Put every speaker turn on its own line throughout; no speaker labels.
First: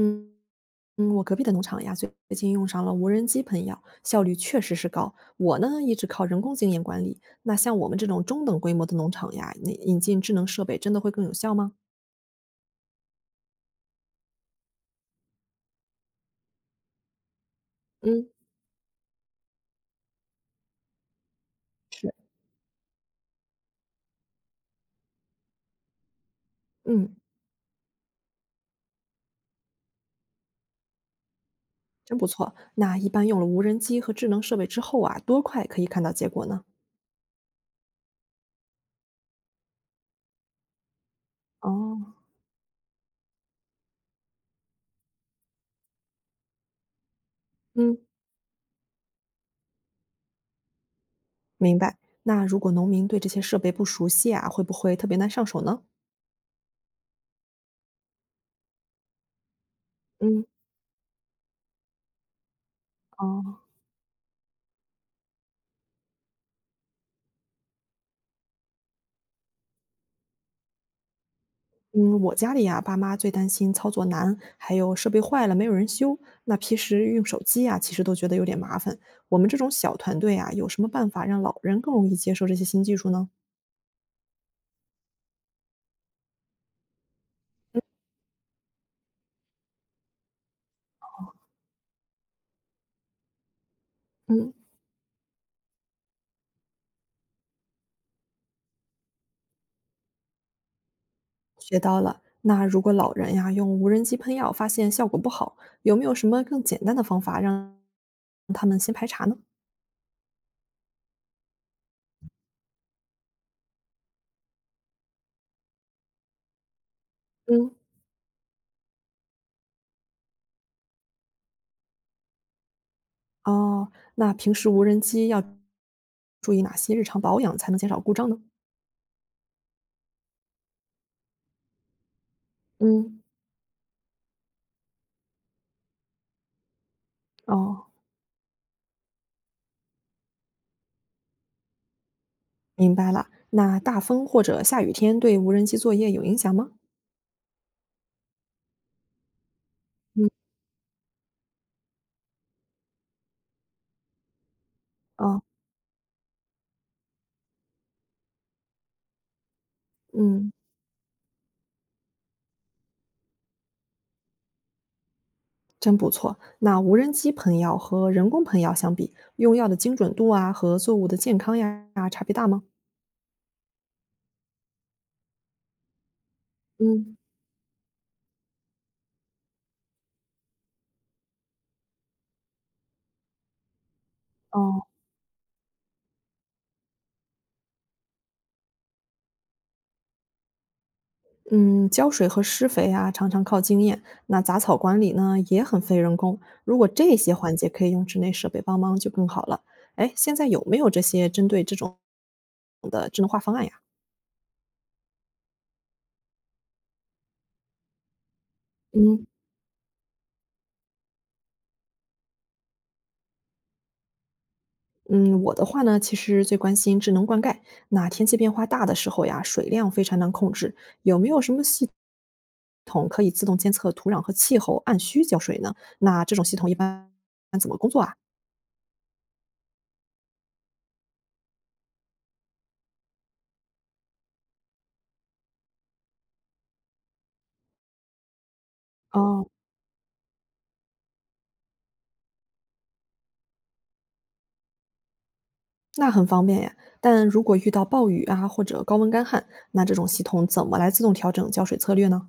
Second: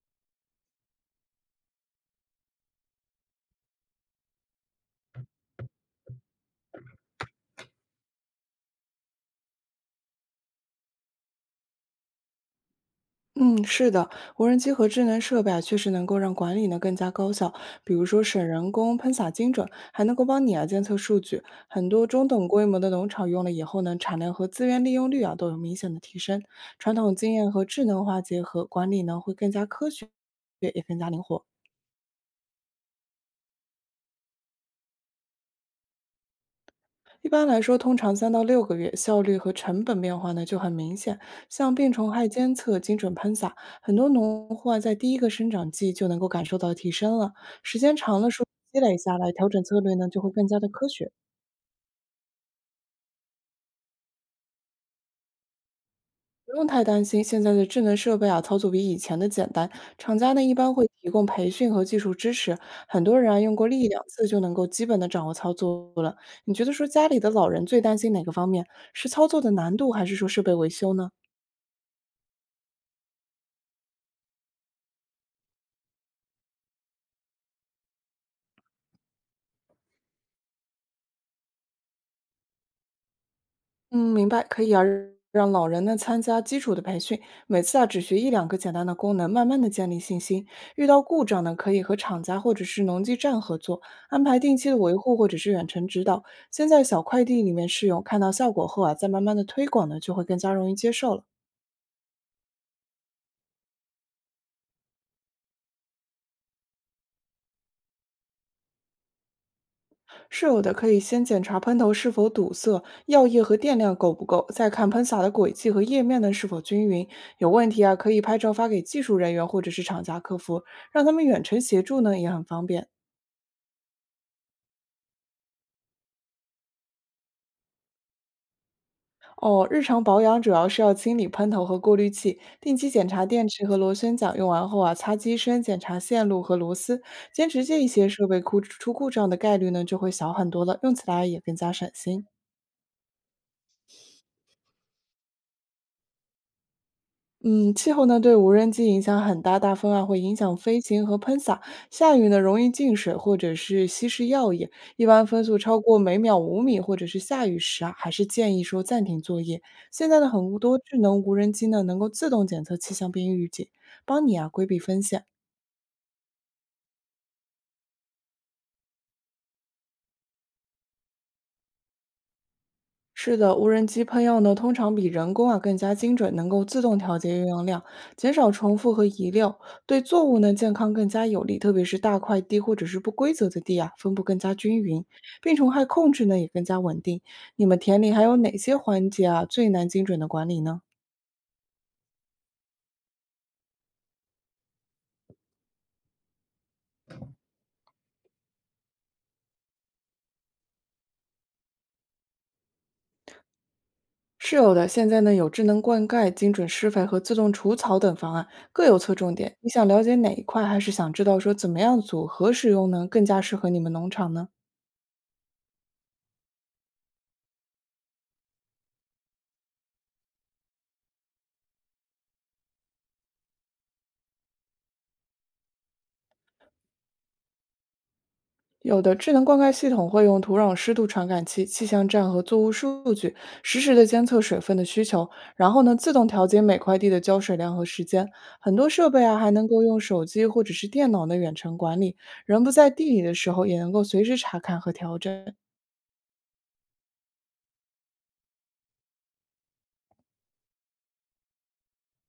嗯我隔壁的农场呀，最近用上了无人机喷药，效率确实是高。我呢，一直靠人工经验管理。那像我们这种中等规模的农场呀，那引进智能设备真的会更有效吗？
嗯，是的，无人机和智能设备啊，确实能够让管理呢更加高效。比如说
嗯，
省人工、喷洒精准，还能够帮你啊监测数据。很多
是，
中等规模的农场用了以后呢，产量和资源利用率啊都有明显的提升。传统
嗯，
经验和智能化结合，管理呢会更加科学，也更加灵活。
真不错。那一般用了无人机和智能设备之后啊，多快可以看到结果呢？
一般来说，通常3到6个月，效率和成本变化呢就很明显。像病虫
哦，
害监测、精准喷洒，很多农户啊在第一个生长季就能够感受到提升了。时间
嗯，
长了，数据积累下来，调整策略呢就会更加的科学。
明白。那如果农民对这些设备不熟悉啊，会不会特别难上手呢？
不用太担心，现在的智能设备啊，操作比以前的简单。厂家呢
嗯，
一般会提供培训和技术支持，很多人啊用
哦，
过1两次就能够基本的掌握操作了。你觉得说家里的老人最担心哪个方面？是操作的难度，还是说设备维修呢？
嗯，我家里呀，爸妈最担心操作难，还有设备坏了没有人修。那平时用手机呀，其实都觉得有点麻烦。我们这种小团队啊，有什么办法让老人更容易接受这些新技术呢？
嗯，明白，可以啊，让老人呢参加基础的培训，每次啊只学1两个简单的功能，慢慢的建立信心。遇到故障呢，可以和厂家或者是农技站合作，安排
嗯，
定期的维护或者是远程指导。先在小快递里面试用，看到效果后啊，再慢慢的推广呢，就会更加容易接受了。
学到了。那如果老人呀用无人机喷药发现效果不好，有没有什么更简单的方法让他们先排查呢？
是有的，可以先检查喷头是否堵塞，药液和电量够不够，再看喷洒的轨迹和液面呢是否均匀。有问
嗯，
题啊，可以拍照发给技术人员或者是厂家客服，让他们远程协助呢也很方便。
哦，那平时无人机要注意哪些日常保养才能减少故障呢？
哦，日常保养主要是要清理喷头和过滤器，定期检
嗯，
查电池和螺旋桨，用完后啊擦机身，检查线路和螺丝。坚持这一
哦，
些设备故出故障的概率呢就会小很多了，用起来也更加省心。
明白了，那大风或者下雨天对无人机作业有影响吗？
嗯，气候呢对无人机影响很大，大风啊会
嗯，
影响飞行和喷洒，下雨呢容易进水或者是稀释药液。一般风
哦，
速超过每秒5米或者是下雨时啊，还是建议说暂停作业。现在的
嗯，
很多智能无人机呢能够自动检测气象并预警，帮你啊规避风险。
真不错。那无人机喷药和人工喷药相比，用药的精准度啊和作物的健康呀差别大吗？
是的，无人机喷药呢，通常比人工啊更加精准，能够自动调
嗯，
节用药量，减少重复和遗漏，对作物呢健康更加有利。特别是大块地或者是不规则的地啊，分布更加均
哦，
匀，病虫害控制呢也更加稳定。你们田里还有哪些环节啊最难精准的管理呢？
嗯，浇水和施肥啊常常靠经验，那杂草管理呢也很费人工。如果这些环节可以用室内设备帮忙，就更好了。哎，现在有没有这些针对这种的智能化方案呀？
是有的，现在呢有智能灌溉、精准施肥和自动除草等方案，各有侧
嗯。
重点。你想了解哪一块，还是想知道说怎么样组合使用呢，更加适合你们农场呢？
嗯，我的话呢，其实最关心智能灌溉。那天气变化大的时候呀，水量非常难控制，有没有什么系统可以自动监测土壤和气候，按需浇水呢？那这种系统一般怎么工作啊？
有的智能灌溉系统会用土壤湿度传感器、气象站和作物数据，实时的监测水分的需求，然后呢，自动调节每块地的浇水量和时间。很多设备啊，
哦，
还能够用手机或者是电脑的远程管理，人不在地里的时候，也能够随时查看和调整。
那很方便呀。但如果遇到暴雨啊，或者高温干旱，那这种系统怎么来自动调整浇水策略呢？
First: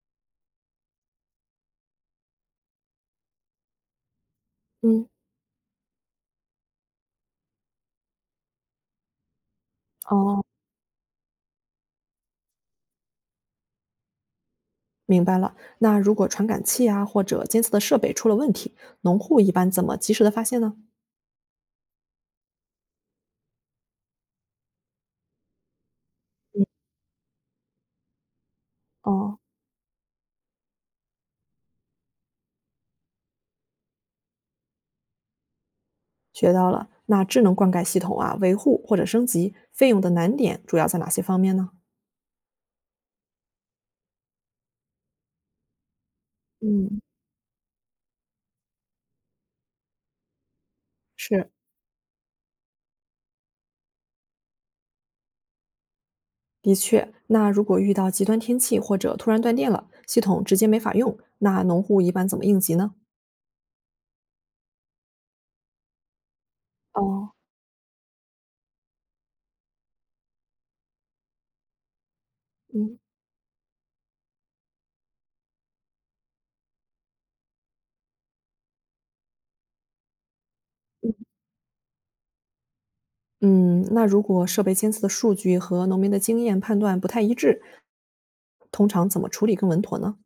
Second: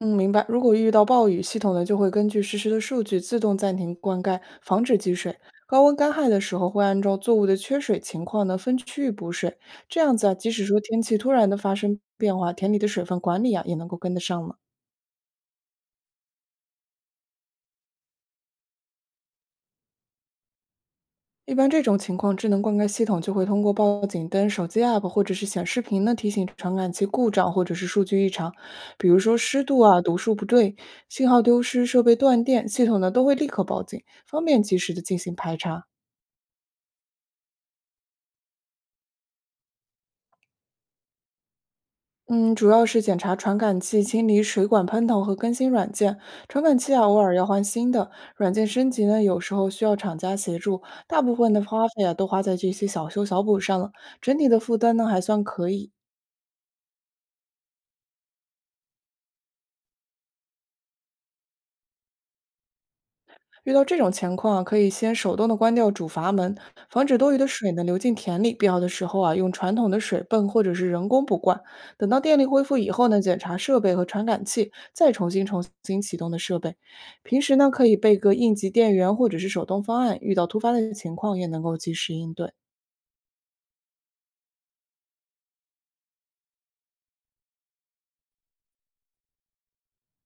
嗯，明白。如果遇到暴雨，系统呢就会根据实时的数据自动暂停灌溉，防止
嗯，
积水。高温干旱的时候，会按照作物的缺水情况呢分区域补水。这样子啊，
哦，
即使说天气突然的发生变化，田里的水分管理啊也能够跟得上了。
明白了。那如果传感器啊或者监测的设备出了问题，农户一般怎么及时的发现呢？
一般这种情况，智能灌溉系统就会通过报警灯、手机 app 或者是显示屏呢提醒
嗯，
传感器故障或者是数据异常，比如说
哦。
湿度啊、读数不对、信号丢失、设备断电，系统呢都会立刻报警，方便及时的进行排查。
学到了。那智能灌溉系统啊，维护或者升级费用的难点主要在哪些方面呢？
嗯，主要是检查传感器、清理水管喷头和更新软件。传感器
嗯，
啊，偶尔要换新的；软件升级呢，有时候需要厂家协助。大部
是，
分的花费啊，都花在这些小修小补上了，整体的负担呢还算可以。
的确。那如果遇到极端天气或者突然断电了，系统直接没法用，那农户一般怎么应急呢？
遇到这种情况啊，可以先手动的关掉主阀门，防止多
哦，
余的水呢流进田里。必要的时候啊，用传统的水泵或者是人工补灌。等到电力恢复以
嗯
后呢，检查设备和传感器，再重新启动的设备。平时呢，可以备个应急电源或者是手动方案，遇到突发的情况也能够及时应对。
嗯，那如果设备监测的数据和农民的经验判断不太一致，通常怎么处理更稳妥呢？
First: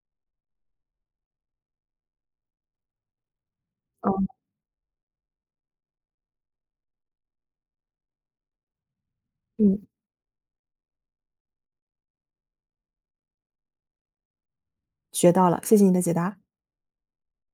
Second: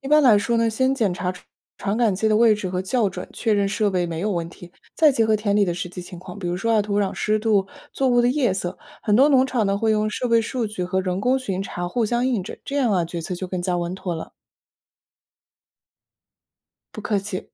一般来说呢，先检查传感器的位置和校准，确认设备
哦，
没有问题，再结合田里的实际情况，比如说啊土壤湿度、作物的叶色，很多农场呢
嗯，
会用设备数据和人工巡查互相印证，这样啊决策就更加稳妥了。
学到了，谢谢你的解答。
不客气。